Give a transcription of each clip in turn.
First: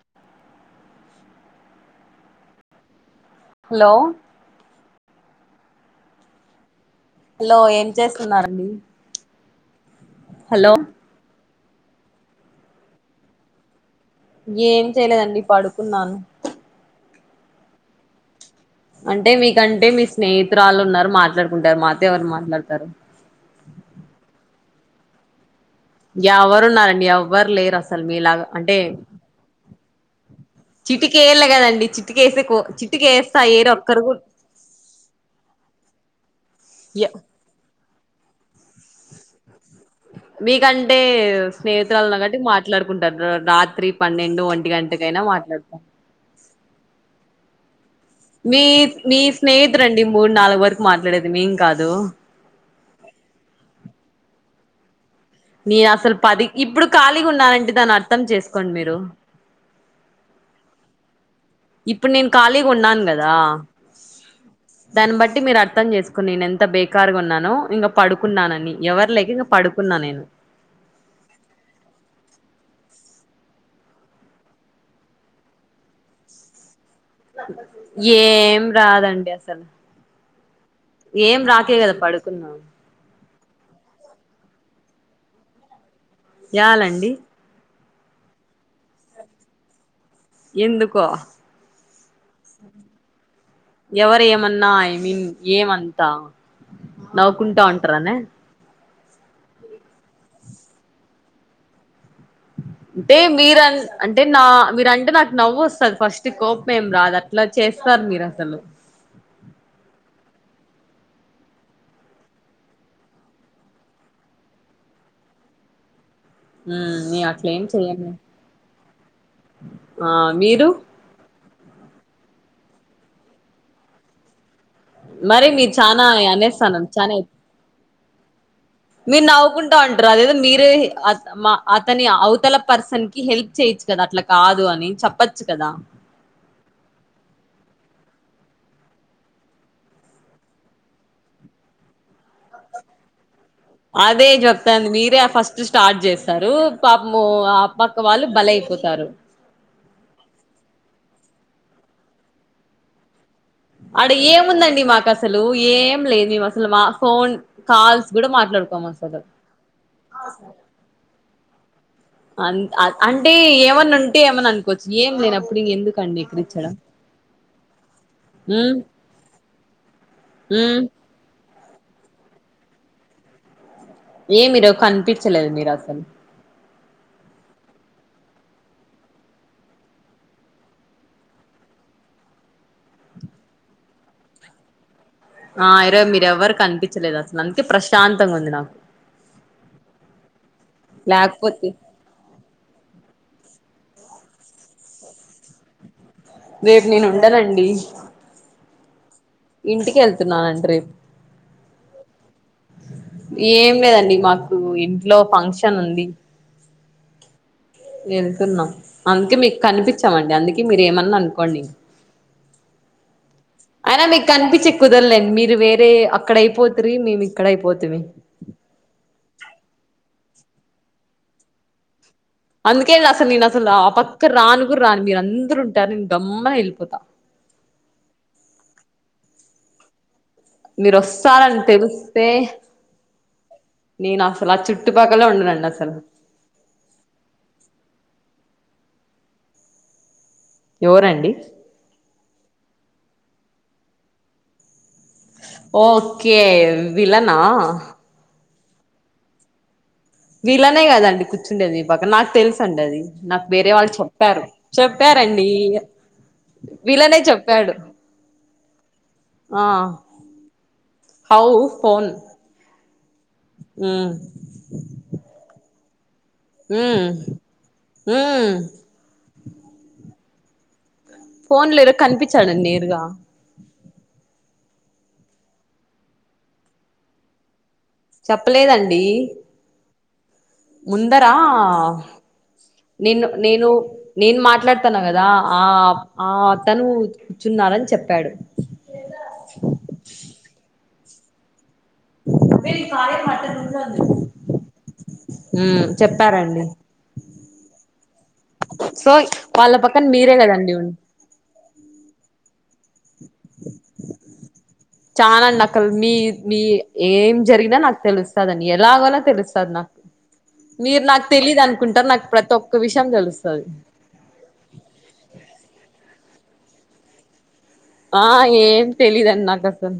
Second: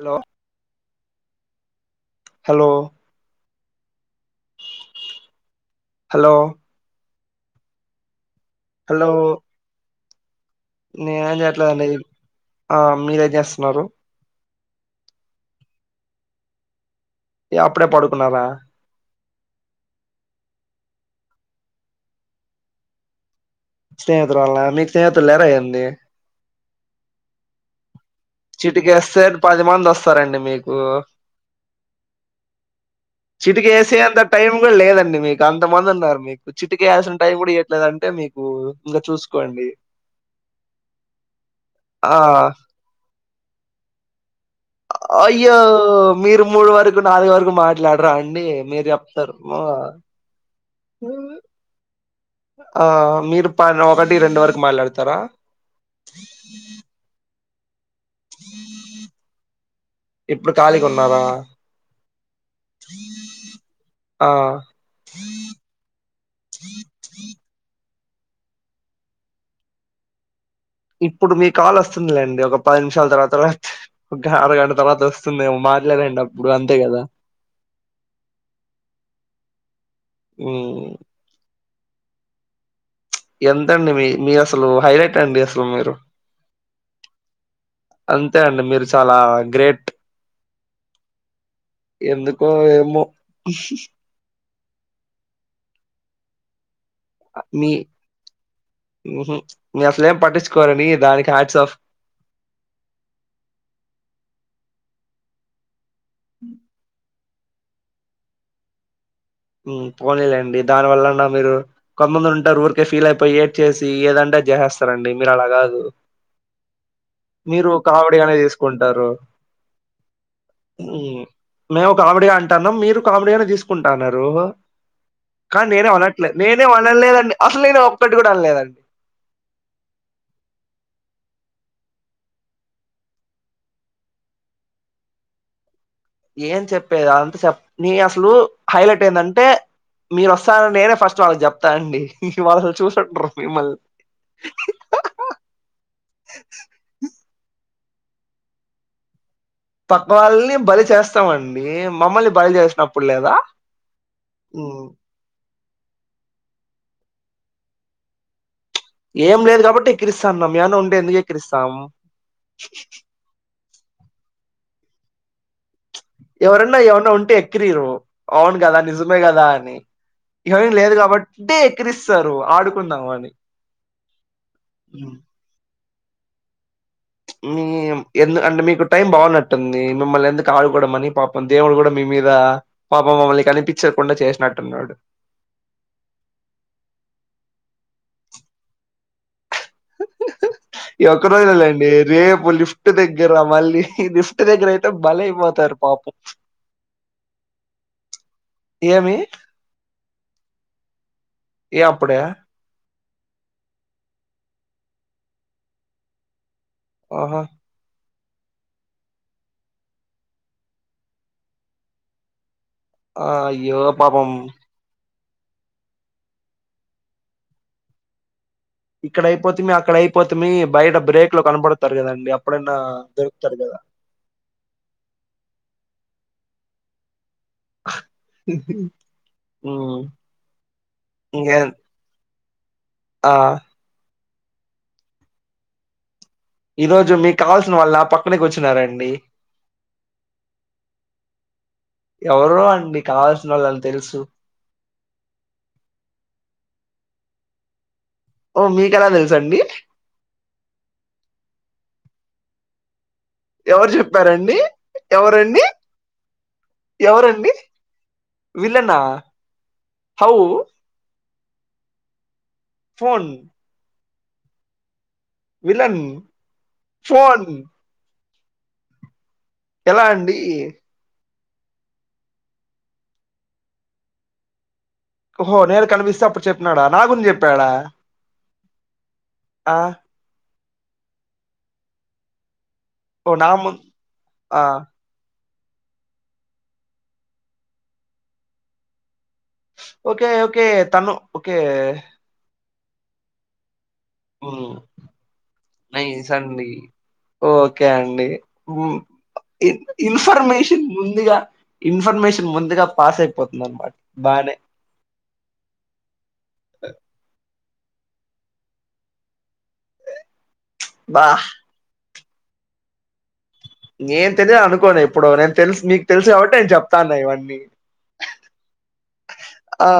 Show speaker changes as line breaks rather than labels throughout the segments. Hello hello
hello
hello
hello ఏం చేస్తున్నారండి
hello
hello
నేనేం చేయట్లేదండి ఆ మీరేం చేస్తున్నారు
ఏం చేయలేదండి పడుకున్నాను
ఏ అప్పుడే పడుకున్నారా
అంటే మీకంటే మీ స్నేహితురాళ్ళున్నారు మాట్లాడుకుంటారు మాతో ఎవరు మాట్లాడతారు
స్నేహితురాల్ల మీకు స్నేహితులు లేర ఏందీ
యవరున్నారండి యవ్వర్ లేరసలు మీలాగ అంటే
చిటికేస్తే పది మంది వస్తారండి మీకు
చిటికేయ్యాల కదండి చిటుకేస్తే కో చిట్ చీటీకేస్తా ఏ
చిటికేసే
రొక్కరు కూడ
అంత టైం కూడా లేదండి మీకు అంత మంది ఉన్నారు మీకు చిటిక ఏయాల్సిన టైం కూడా ఇయ్యట్లేదంటే మీకు ఇంకా చూసుకోండి
మీకంటే
ఆ
స్నేహితురాలున్న కాబట్టి మాట్లాడు కుంటరు రాత్రి పన్నెండు ఒంటి గన్
అయ్యో మీరు మూడు వరకు నాలుగు వరకు మా ట్లాడరా అండి
మీ
మీరు
మీ
చెప్తరు
స్నేహితురండి మూడు నాలుగు వరకు మాట్లాడేది మేం కాదు
ఆ మీరు ప ఒకటి రెండు వరకు మాట్లాడతారా
నేను అసలు పది ఇప్పుడు ఖాళీగున్నానంటె దానీ ఆర్
ఇప్పుడు కాలీగున్నారా
ఇప్పుడు నేను కాలిగా ఉన్నాను గదా
ఆ
దాన్ని బట్టి మీరు అర్థం చేసుకుని నేనెంత బేకార్గున్నానో ఇంగా పడుకున్నానని ఎవరు లేక ఇంక పడుకున్నా నేను
ఇప్పుడు మీ కాల్ వస్తుందిలేండి ఒక పది నిమిషాల తర్వాత రాత్ ఒక్క అరగంట తర్వాత వస్తుందేమో మాట్లాడండప్పుడు అంతే గదా
ఏం రాదండి అసల
మ్మ్
ఏం రాకే కదా పడుకున్నా
ఎంతండి మీ మీరసలు హైలైట్ అండి అసలు మీరు
యాలండి
అంతే అండి మీరు చాలా గ్రేట్
ఎందుకో
ఎందుకో ఏమో
ఎవరేమన్నా న్నా ఐ మీన్ ఏమంతా నవ్వుకుంటా
మీ
ఉంటారనే
ఊహు మీరు అసలేం పట్టించుకోరని దానికి హార్ట్స్ ఆఫ్
అంటే మీరన్ అంటే నా మీరంటే నాకు నవ్వుస్తది ఫస్ట్ నాకు కోపం ఏం రాద అట్ల చేస్తారు మీరసలు
ఉమ్ పోనిలేండి దాని వల్లన్నా మీరు కొంతమంది ఉంటారు ఊరికే ఫీల్ అయిపోయి ఏడ్చేసి ఏదంటే ఆది జసేస్తారండి మీరలా కాదు
మ్మ్ నేను అట్లేం
మీరు
చెయ్యను
కామెడీగానే తీసుకుంటారు
ఆ మీరు
ఉమ్ మేము కామెడీగంటానామ్ మీరు కామెడీ గానే తీసుకుంటన్నారు
మరి
కానీ
మీరు
నేనే
చానా
వనట్లేదు నేనే
అనేస్తాను చానా
మనలేదండి అసలు నేనొక్కటి కూడా అనలేదండి
మీరు నవ్వుకుంటా అంటారు అదేదో మీరే మా అతని అవతల పర్సన్కి హెల్ప్ చేయొచ్చు కదా అట్లా కాదు అనీ చెప్పచ్చు కదా
ఏం చెప్పేది అదంతా చెప్పన నే అసలు హైలైట్ ఏందంటే మీరోస్తారని నేనే ఫస్ట్ వాళ్ళకి చెప్తా అండి వాళ్ళు చూసుండరు
అదే చెప్తాంది మీరే ఆ ఫస్ట్ స్టార్ట్ చేస్తారు పాపము ఆ పక్క వాళ్ళు బలైపోతారు
పక్క వాళ్ళని బలి చేస్తామండి మమ్మల్ని బలి చేసినప్పుడు లేదా
అడ ఏముందండి
హ్మ్.
మాకసలు అసలు ఏం లేదు మేము అసలు మా ఫోన్ కాల్స్ కూడా మాట్లాడుకుం
ఏం లేదు కాబట్టి ఎక్కిరిస్తాన్నా ఏమన్న ఉంటే ఎందుకేకిరిస్తాం
అంత అంటే ఏమనుంటే ఏమన్ననుకోవచ్చు ఏమ్ లేనప్పుడు ఎందుకండి
ఎవరన్నా ఏమన్నా ఉంటే ఎక్కిరియ్యరు అవును
మ్మ్
కదా నిజమే కదా అని ఏం
మ్మ్
లేదు కాబట్టి టే ఎక్కిరిస్తరూ ఆడుకుందాం అని
ఏ మీరు
హ్మ్.
కనిపించలేదు మీరసలు
ఏం ఎందుకు అంటే మీకు టైం బాగునట్టుంది మిమ్మల్ని ఎందుకు ఆడుకోడం మనీ పాపం దేవుడు కూడా మీ మీదా పాపం మిమ్మల్ని కనిపించకుండా చేసినట్టున్నాడు
ఆ ఈరోజు మీరెవ్వరు కనిపించలేదసలు అందుకే ప్రశాంతంగుంది నాకు
ఈ ఒక్క
లేకపోతే
రోజెలేండి రేపు లిఫ్ ట్ దగ్గర మళ్ళీ లిఫ్ట్ దగ్గర అయితే బలై పోతారు పాపం
రేప్ నేనుండనండీ
ఏమి
ఇంటికెళ్తున్నానండి రేప్
ఏ అప్పుడే
ఏం లేదండి మాకు ఇంట్లో ఫంక్షన్ ఉంది
ఆహా
వెళ్తున్నాం అందుకే మీకు కనిపించమండి అందుకే మీరేమన్నా అనుకోండి
ఆ! అయ్యో
అయినా మీకు
పాపం
కనిపించే కుదరలేండి మీరు వేరే అక్కడ అయిపోతురి మేమిక్కడ అయిపోతిమి
ఇక్కడైపోతిమీ అక్కడైపోతిమీ బయట బ్రేక్ లో కనపడతరు కదండి అ
అందుకేగా అసలు నేనసలు ఆ పక్క రాను గూడ రాను మీరందరుంటారు నేను గమ్మునెళ్ళిపోతా
ఉ
మీరోస్తారని తెలిస్తే
ఆ
నేనసలు ఆ చుట్టుపక్కల ఉండనండసలు
ఈ రోజు మీకావల్సిన వాళ్ళు నా పక్కనే కూర్చున్నారండి
ఎవరండి
ఎవరో అండి కావల్సిన వాళ్ళని తెలుసు
ఓకే విలనా
ఓ మీకెలా తెలుసండి
విలనే కదండి కూర్చుండేది ఈ పక్క నాకు తెలుసండది నాకు వేరే
ఎవరు
వాళ్ళు చెప్పారు
చెప్పారండి
చెప్పారండి
ఎవరండి
విలనే
ఎవరండి
చెప్పాడు
విలనా
ఆ
హౌ
హౌ ఫోన్
ఫోన్
ఉ
విలన్
ఉ
ఫోన్
ఊ
ఎలా అండి
ఫోన్ లోరు కనిపించాడండి నేరుగా
హొ నేను కనిపిస్తే అప్పుడు చెప్పినాడా నా గుని చెప్పాడా
చెప్పలేదండి
ఆ
ముందరా నేను
ఓ నా
నేను
ముం
నేను
ఆ
మాట్లాడుతన్నా కదా ఆ ఆ అతను కూర్చున్నారని చెప్పాడు
ఓకే ఓకే తను ఓకే
ఉ
మ్మ్ నైస్
చెప్పారండి
అండి ఓకే అండి ఉ
సో వాళ్ళ
ఇన్
పక్కన మీరే కదండి
ఇన్ఫర్మేషన్ ముందుగా ఇన్ఫర్మేషన్ ముందుగా పాస్ అయిపోతుంది అనమాట బానే
చానండి అక్క మీ మీ ఏం జరిగినా నాకు తెలుస్ తాదని ఎలాగోలా తెలుస్తది నాకు మీరు నాకు
బా
తెలీదు అను కుంటారు నాకు ప్రతి ఒక్క విషయం తెలుస్తాది
నేను తెలిదు అనుకోను ఎప్పుడు నేను తెలుసు నీకు తెలుసు కాబట్టి నేను చెప్తాన్నా ఇవన్నీ
ఆ ఏం తెలీదు అండి నాకు అసలు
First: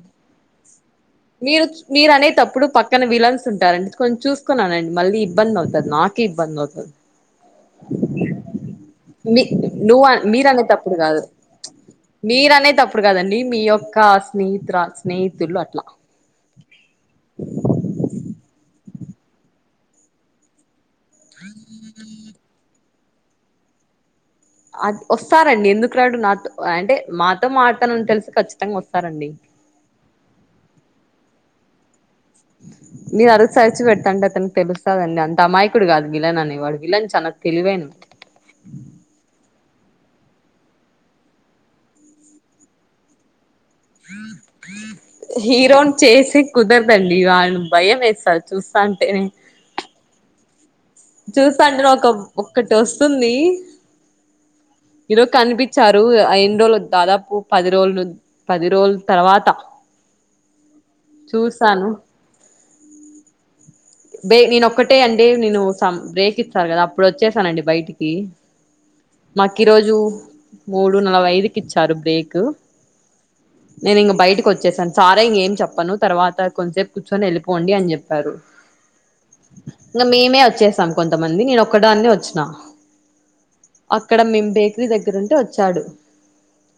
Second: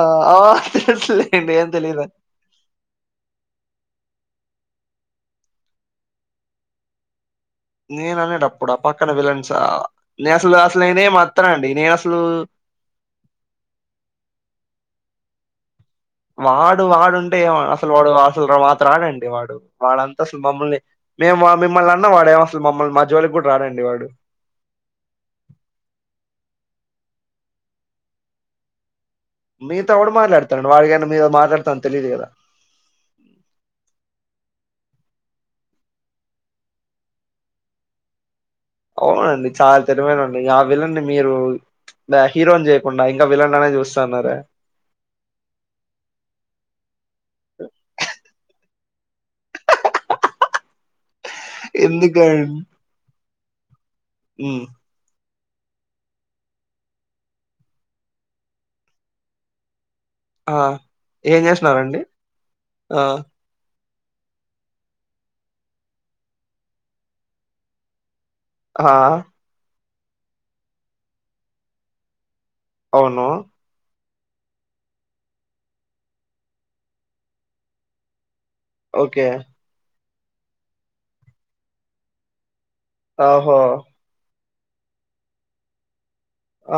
తెలుసులే
మీరు మీరు అనేతప్పుడు పక్క క్కన విలన్స్ ఉంటారండి కొంచం చూసుకొని ఆనండి మళ్ళీ ఇబ్బంది అవుతాది నాకే ఇబ్బంది అవుతాది
నేను అనేటప్పుడా పక్కన
మీ
విలన్సా
నువ్వు
నేను
మీరు
అసలు అసలు
అనేటప్పుడు
నేనేమి అరుత్తనండి నేను అసలు
ఇప్పుడు కదండి మీ యొక్క స్నేహితురా స్నేహితులు అట్లా
వాడు వాడుంటే ఏం అసలు వాడు అసలు మాతో రాడండి వాడు వాడంతా అసలు మమ్మల్ని మేము మిమ్మల్ని అన్న వాడేమి అసలు మమ్మల్ని మా జోలికి కూడా రాడండి వాడు
అది వస్తారండి ఎందుకు రాడు నాతో అంటే మాతో మాడతానని తెలిసి ఖచ్చితంగా వస్తారండి
మీతో ఎవడు మాట్లాడతాండు వాడికనా మీతో మాట్లాడతాని తెలిదు కదా
మీరు అరుసా ఇచ్చి పెతాంటే అతనికి తెలుస్తాదండి అంతా అమాయకుడు కాదు విలన్ అని వాడు విలన్ చానా తెలివైనొ
అవునండి చాలా తెలివైనండి ఆ విలన్ ని మీరు హీరోని చేయకుండా ఇంకా విలన్ లానే చూ
హీరోను చేసి కుదరదండి వాన్ని భయమేసాది చూస్తాంటేనే చూస్తాంటేనే ఒక
ఎందుకండి
ఒక్కటి వసుంది ఈరోజు కనిపించారు ఆ ఎన్ని రోజులు దాదాపు పది రోజులు పది రోజుల తర్వాత
ఆ ఏం
చూసాను
చేసినారంండి ఆ
బే నేనొక్కటే అండి నేను సం బ్రేక్ ఇస్తారు కదా అప్పుడు వచ్చేసానండి బయటికి
ఆ
మాకు ఈరోజు మూడు నలభై ఐదుకి ఇచ్చారు బ్రేకు
అవును
నేను ఇంగ బయటకి ఓచ్చేసాను సారే ఇంగ ఏం చెప్పను తర్వాత కొంసేపు కూర్చొని వెళ్ళిపోండి అని చెప్పారు
ఓకే
ఇంగ మేమే ఓచ్చేసాం కొంతమంది నేను ఒక్కడాన్నే ఓచ్చిన
ఆహో
అక్కడ మేం బేకరీ దగ్గర ఉంటే వచ్చాడు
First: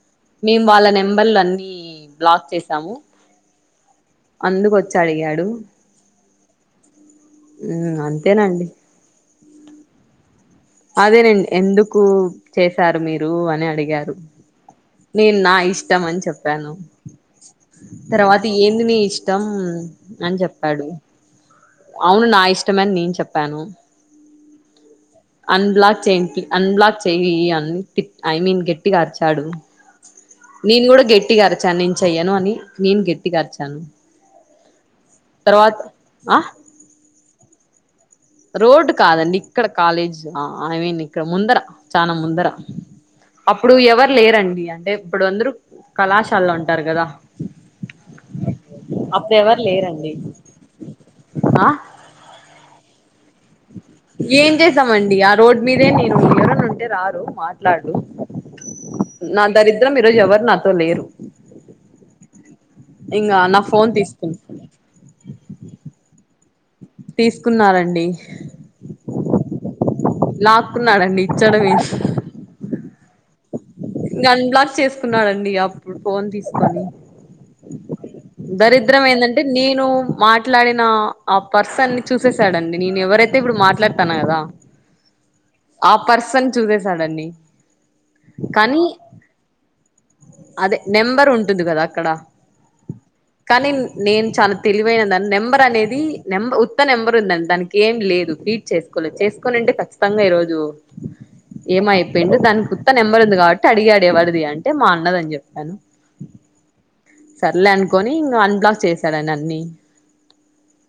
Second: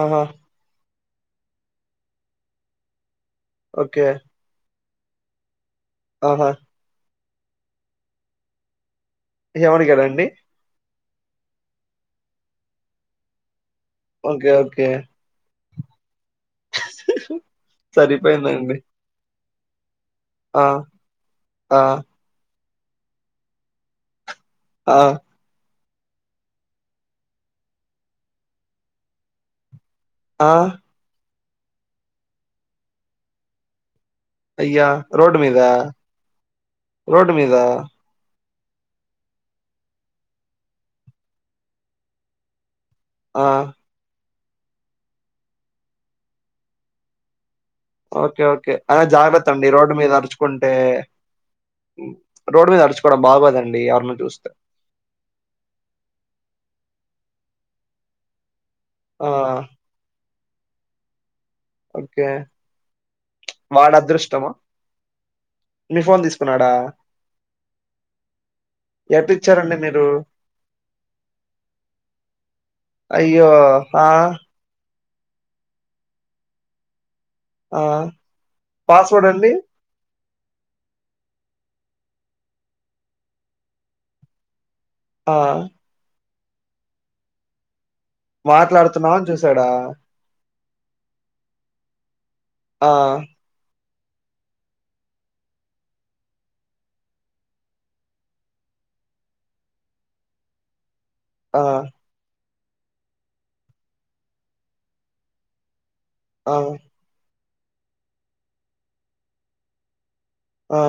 ఆహ
మేము వాళ్ళ నెంబర్లు అన్ని బ్లాక్ చేసాము
ఓకే
అందుకొచ్చి అడిగాడు
ఆహ
ఉమ్మ్ అంతేనండి
ఏం అడిగాడు అండి
అదేనండి ఎందుకు చేశారు మీరు అని అడిగారు
ఓకే ఓకే
నేను నా ఇష్టం అని చెప్పాను తర్వాత
సరిపోయిందండి.
ఏంది నీ ఇ ష్టం అని
ఆ!
చెప్పాడు
ఆ!
అవును నా ఇష్టమే అని నేను చెప్పాను
ఆహ్
అన్బ్లాక్ చేపి అన్బ్లాక్ చేయి అన్ని తింటాం ఐ మీన్ గట్టిగా అరిచాడు
ఆ!
నేను కూడా గట్టిగా అరిచాను నేను చెయ్యను అని నేను గెట్టిగా అరిచాను
అయ్యా రోడ్ మీదా
తర్వాత ఆ
రోడ్ మీదా
రోడ్డు కాదండి ఇక్కడ కాలేజ్ అవే ఇక్కడ ముందర చానా ముందర
ఆ!
అప్పుడు ఎవరు లేరండి అంటే ఇప్పుడు అందరు కళాశాలలో ఉంటారు కదా
ఓకే ఓకే అలా
అప్పుడు ఎవరు
జాగ్రత్తండి రోడ్డు మీద
లేరండి
అర్చుకుంటే
ఆ
రోడ్ మీద అర్చుకోవడం బాగోదండి ఎవర్న చూస్తే
చుస్తామండి ఆ రోడ్డు మీదే నేను ఎవరన ఉంటే రారు మాట్లాడు
ఆ!
నా దరిద్రం ఈరోజు ఎవరు నాతో లేరు
ఓకే.
ఇంకా నా ఫోన్
వాడి
తీసుకు
అదృష్టమా? మీ ఫోన్ తీస్కున్నాడా
తీసుకున్నారండి
ఎట్టిచ్చారండి మీరు?
లాక్కున్నాడండి ఇచ్చడ వేస్
అయ్యో ఆ!
ఇంగ అన్బ్లాక్ చేస్కున్నాడండి అప్పుడు ఫోన్ తీస్కొని
ఆ!
దరిద్రం ఏందంటే
పాస్వర్డండి?
నేను మాట్లాడిన ఆ పర్సన్ని చూససాడండి నేను ఎవరైతే ఇప్పుడు మాట్లాడ్తాను కదా
ఆ
ఆ పర్సన్ చూసేశడండీ
మాట్లాడ్తున్నావు అని చూసాడా
అదే నెంబర్ ఉంటుంది కదా అక్కడ
ఆ
కానీ నేను చాలా తెలివైనదా నెంబర్ అనేది నెంబర్ ఉత్త నెంబర్ ఉందంట దానికేం లేదు చేస్కోలేదు చేసుకోనంటేట ఖచ్చితంగా ఈరోజు
ఆ!
ఏమైపోయిండు దానికి ఉత్త నెంబరుంది కాబట్టి అడిగాడు ఎవరిది అంటే మా అన్నదని చెప్పాను
ఆహ్
సర్లే అనుకొని ఇం అన్బ్లాక్ చేశాడు అండి అన్ని
ఆ!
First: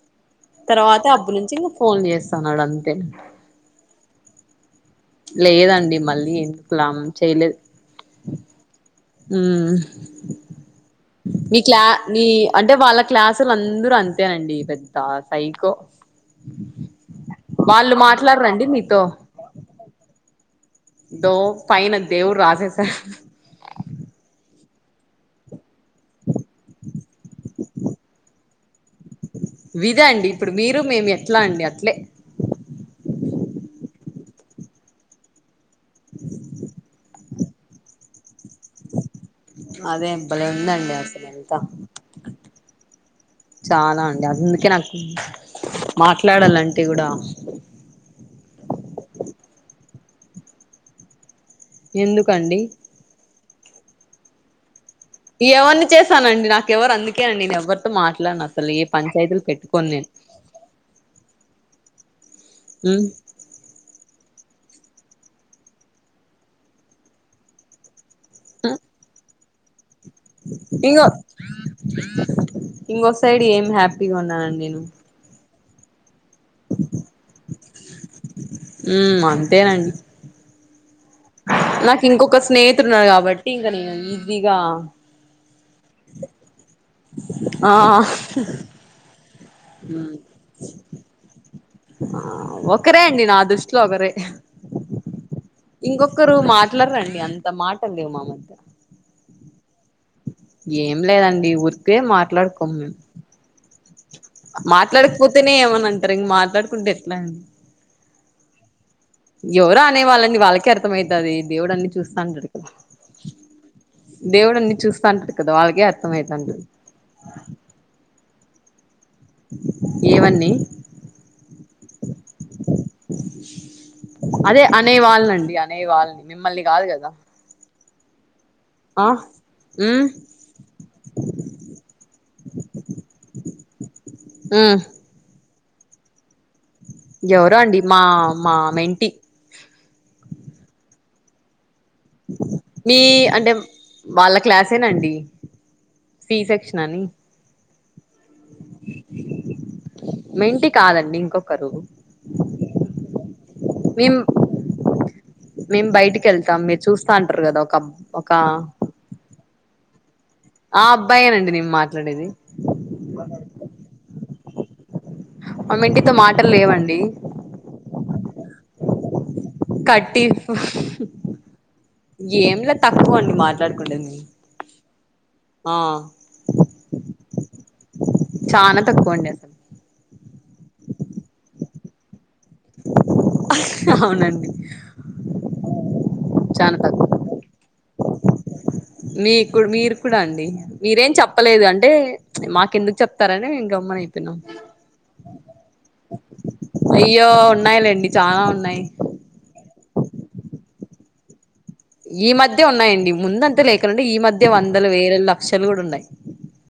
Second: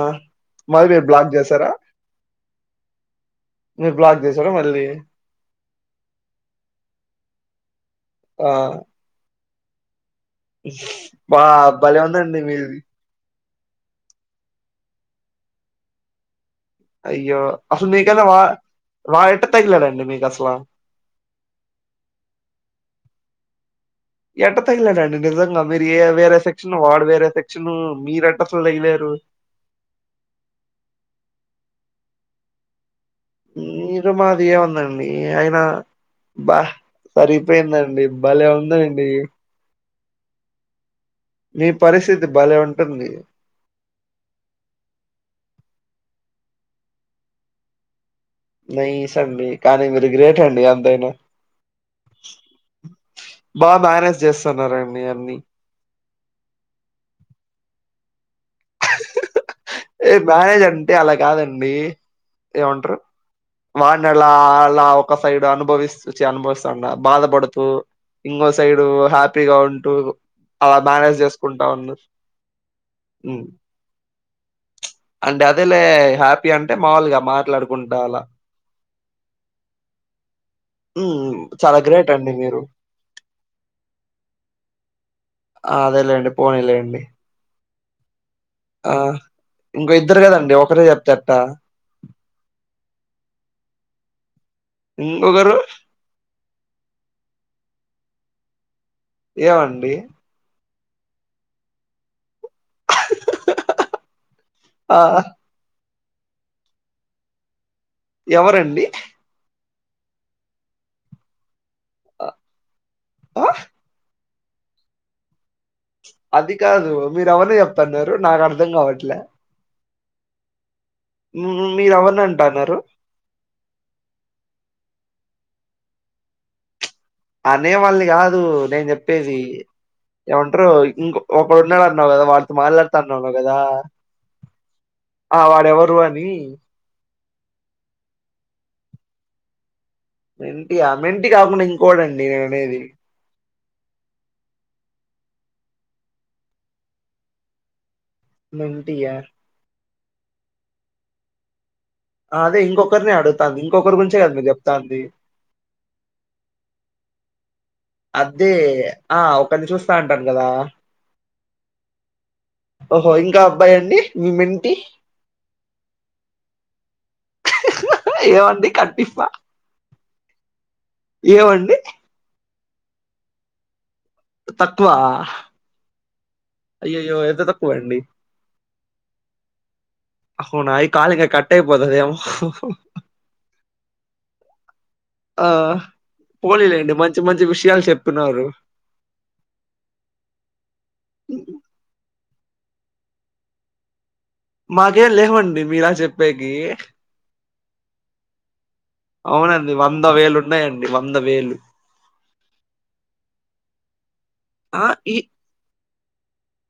మరి
తర్వాత
మీరు
అబ్బు
బ్లాక్
నుంచి
జేసారా?
ఇంక ఫోన్ చేస్తాన్నాడు అంతే
మీరు బ్లాక్ చేసార మళ్ళీ
లేదండి మళ్ళీ ఎందుకులం చేయ్లేదు
ఆహ్
ఉమ్మ్
బా
ఇట్లా
భలే
నీ
ఉందండి
అంటే
మీది.
వాళ్ళ క్లాసుల అందరూ అంతేఅండి పెద్ద సైకో
అయ్యో అసలు
వాళ్ళు
మీకైనా
మాట్లాడరండి మీతో
వా-వడెట్ట తగిలాడండి మీకు అసల
అయ్యో ఫైన దేవుడు రాసెసాడు
ఎట్ట తగిలేడండి నిజంగా మీరు ఏ వేరే సెక్షన్ వాడు వేరే సెక్షన్ మీరు ఎట్ట అసలు తగిలేరు
విదండి ఇప్పుడు మీరు మేము ఎట్లా అండి అట్లే
మీరు మాదియే ఉందండి అయిన బా సరిపోయిందండి భలే ఉంటదండి
అదే భలేఉందండి
మీ పరిస్థితి భలే ఉంటుంది
చాలా అండి అందుకే నాకు మాట్లాడాలంటే కూడా
నైస్ అండి కానీ మీరు గ్రేటండి ఎంతైనా
ఎందుకండి
బా మేనేజ్ జేస్తున్నారండి అన్నీ
ఎవరిని చేశానండి నాకు ఎవరు అందుకే అండి నేను ఎవరితో మాట్లాడను అసలు ఏ పంచాయతీలు పెట్టుకోను నేను
ఏ మేనేజ్ అంటే అలా కాదండి ఏమంటారు
ఉమ్
వాడ్ని అలా అలా ఒక సైడ్ అనుభవిస్తు చి అనుభవిస్తాండా బాధపడుతూ ఇంకో సైడు హ్యాపీగా ఉంటూ అలా మేనేజ్ చేసుకుంటా ఉండు
ఇంకొ సైడ్ ఏం హ్యాపీగా ఉన్నా అండి నేను
అంటే అదేలే హ్యాపీ అంటే మాములుగా మాట్లాడుకుంటా అలా
ఉమ్ అంతేనండి
ఉమ్ చాలా
నాకు
గ్రేట్ అండి
ఇంకొక
మీరు.
స్నేహితుడున్నాడు కాబట్టి ఇంక నేను ఈజీగా
ఆ అదేలేండి పోనీలేండి
ఆ
ఆ ఇంకో
ఉమ్
ఇద్దరు కదండీ ఒకరే చెప్తే ఎట్టా?
అ ఒక్కరే అండి నా దృష్టిలో ఒకరే
ఇంకొకరు
ఇంకొకరు మాట్లాడరండి అంత మాటలు లేవు మా మధ్య
ఏమండి
ఏం లేదండి ఊరికే మాట్లాడుకోం మేం
అహ అహ అహ
మాట్లాడకపోతేనే ఏమన అంటారు ఇంక మాట్లాడుకుంటే ఎట్లా అండి
ఎవరండి
ఎవరో అనే వాళ్ళండి వాళ్ళకే అర్థమైతది దేవుడన్ని
అ
చూస్తాంటడు కదా
ఆ!
దేవుడన్ని చూస్తా ఉంటడు కదా వాళ్ళకె
అది కాదు మీరు ఎవర్ని చెప్తన్నారు నాకర్ధం కావట్లే
ఏవన్నీ
ఉమ్ మీరు ఎవరిని అంటన్నారు
అదే అనే వాళ్ళనండి అనే వాళ్ళని మిమ్మల్ని కాదు కదా
అనే వాళ్ని కాదు నేను
ఆ
చెప్పేది
ఉమ్
ఏమంటారు ఇంకో ఒకడు ఉన్నాడు అన్నావు కదా వాడితో మాట్లాడుతా అన్నావు కదా
ఉమ్
అ వాడెవరు అని
ఎవరో అండి మా మా మెంటి
మెంటి అ మెంటి గకుండా ఇంకోడండి నేను అనేది
టి అంటే వాళ్ళ క్లాసేనండి సి సెక్షన్ అని
మెంటియా
మెంటి కాదండి ఇంకొకరు
అదే ఇంకొకరినే అడుగుతాంది ఇంకొకరి
మేం
గురించే కదా మీరు చెప్తాంది
మేం బయటికెళ్తాం మీరు చూస్తా ఉంటారు కదా ఒక అబ్ ఒక
అదే. ఆ ఒకర్ని చూస్తా ఉంటాను కదా
అ అబ్బాయేనండి నేను మాట్లాడేది
ఓహో ఇంకా అబ్బాయి అండి మి మేంటి
మా మెంటితో మాటలు లేవండి
ఏమండి కట్టిఫా
కట్టిఫ్
ఏవండి?
ఏంలే తక్కువండి మాట్లాడుకుండేది మేము
తక్కువ
ఆ
అయ్యయ్యో ఎంత తక్కువండి
చానా తక్కువ అండి అసల
అవునా ఈ కాల్ ఇగ కట్టయిపోతదేమో
రండి
ఆ పోలెలేండి, మంచి మంచి విషయాలు చెప్తున్నారు.
మీకు మీరు కూడ అండి. మీరేం చెప్పలేదు అంటే, మాకెందుకు చెప్తారని మేం గమ్మున అయిపోయినం.
మాకేం లేవండి, మీలా చెప్పేకి
ఆ ఉన్నయి
అవునండి వంద వేలు ఉన్నయండి, వంద వేలు
ఈ మధ్యే ఉన్నాయండి, ముందంతే లేకనుండే ఈ మధ్యే వందల,
ఆ ఈ
వేల, లక్షలు గుడ ఉన్నయ్.